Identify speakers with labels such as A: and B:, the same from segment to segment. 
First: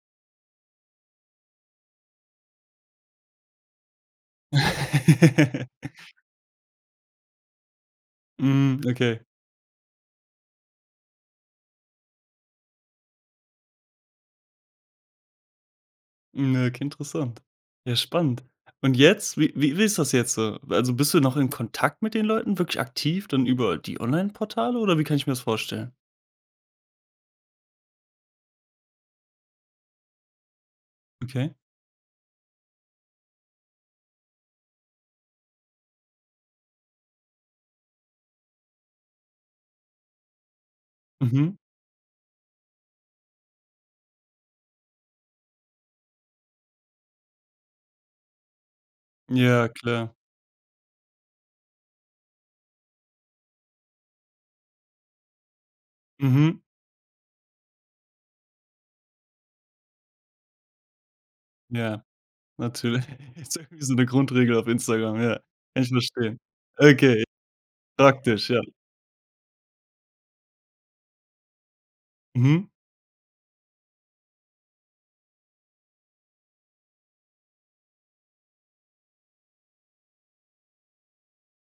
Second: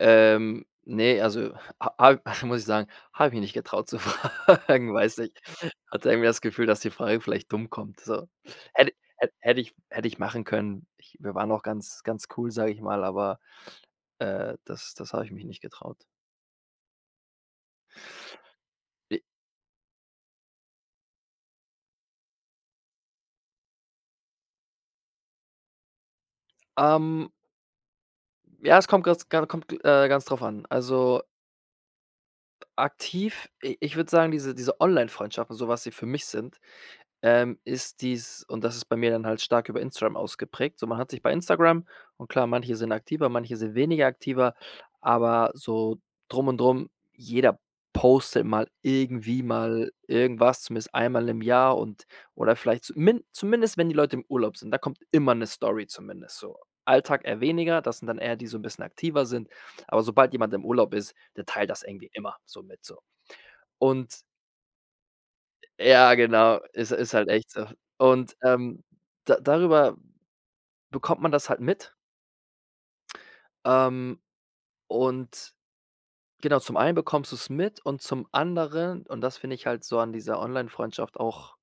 A: Ähm, ne, also a a muss ich sagen, habe ich mich nicht getraut zu fragen, weiß du, ich hatte irgendwie das Gefühl, dass die Frage vielleicht dumm kommt, so.
B: Mhm.
A: Hätt
B: Okay.
A: hätt hätt ich hätt ich machen können. Ich wir waren auch ganz ganz cool, sage ich mal, aber, äh, das das habe ich mich nicht getraut.
B: Ja, k Interessant. Ja, spannend. Und
A: J
B: jetzt? Wie wie wie ist das jetzt so? W also bist du noch in Kontakt mit den Leuten, wirklich aktiv dann über die Onlineportale, oder wie kann ich mir das vorstellen?
A: Ähm ja, es kommt grad s gan kommt, g äh, ganz drauf an. Also
B: Okay.
A: aktiv, i ich würde sagen, diese diese Onlinefreundschaften und so, was sie für mich sind, ähm, ist dies und das ist bei mir dann halt stark über Instagram ausgeprägt. So man hat sich bei
B: Mhm.
A: Instagram und klar, manche sind aktiver, manche sind weniger aktiver, aber so drum und drum, jeder postet mal irgendwie
B: Ja,
A: mal
B: klar.
A: irgendwas, zumindest einmal im Jahr und oder vielleicht zumin zumindest, wenn die Leute im Urlaub sind. Da kommt immer 'ne Story, zumindest so.
B: Mhm.
A: Alltag eher weniger, das sind dann eher die so 'n bisschen aktiver sind. Aber sobald jemand im Urlaub ist, der teilt das
B: Ja,
A: irgendwie immer so mit so.
B: natürlich. Ist irgendwie so 'ne
A: Und
B: Grundregel auf Instagram, ja. Ich
A: Ja,
B: verstehe.
A: genau, ist ist
B: Okay.
A: halt echt so. Und,
B: Praktisch, ja.
A: ähm, da darüber bekommt man das halt mit.
B: Mhm.
A: Ähm, und genau, zum einen bekommst du es mit und zum anderen, und das finde ich halt so an dieser Onlinefreundschaft auch,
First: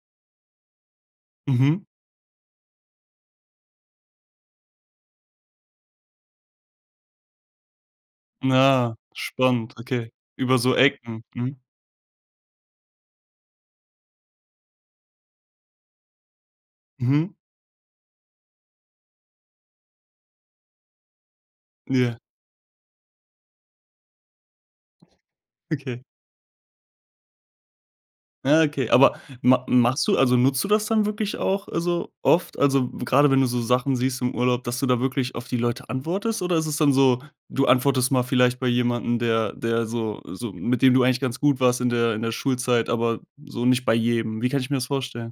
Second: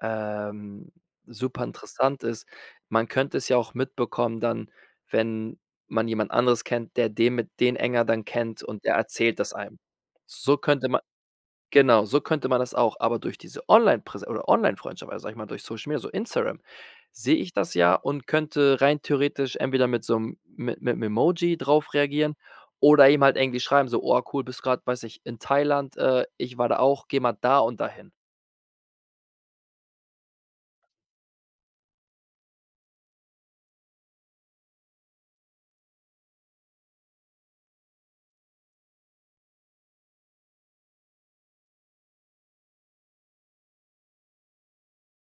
A: ähm, super
B: Mhm.
A: interessant ist, man könnte es ja auch mitbekommen dann, wenn man jemand anderes kennt, der den mit den enger dann kennt und der
B: Ah,
A: erzählt das
B: spannend,
A: einem.
B: okay.
A: So
B: Über so
A: könnte man
B: Ecken. Mhm.
A: genau, so könnte man das auch, aber durch diese Onlinepräs oder Onlinefreundschaft, also sag mal, durch Social Media, so Instagram,
B: Mhm.
A: sehe ich das ja und könnte rein theoretisch entweder mit so 'nem mit mit 'm Emoji drauf
B: Ja.
A: reagieren oder ihm halt irgendwie schreiben so: „Oh, cool, bist grad, weiß ich, in Thailand.
B: Okay.
A: Äh, ich war da auch. Geh mal da und dahin.“
B: Ja, okay. Aber ma machst du also nutzt du das dann wirklich auch, also oft? Also, gerade wenn du so Sachen siehst im Urlaub, dass du da wirklich auf die Leute antwortest? Oder ist es dann so: Du antwortest mal vielleicht bei jemandem, der der so so mit dem du eigentlich ganz gut warst in der in der Schulzeit, aber so nicht bei jedem. Wie kann ich mir das vorstellen?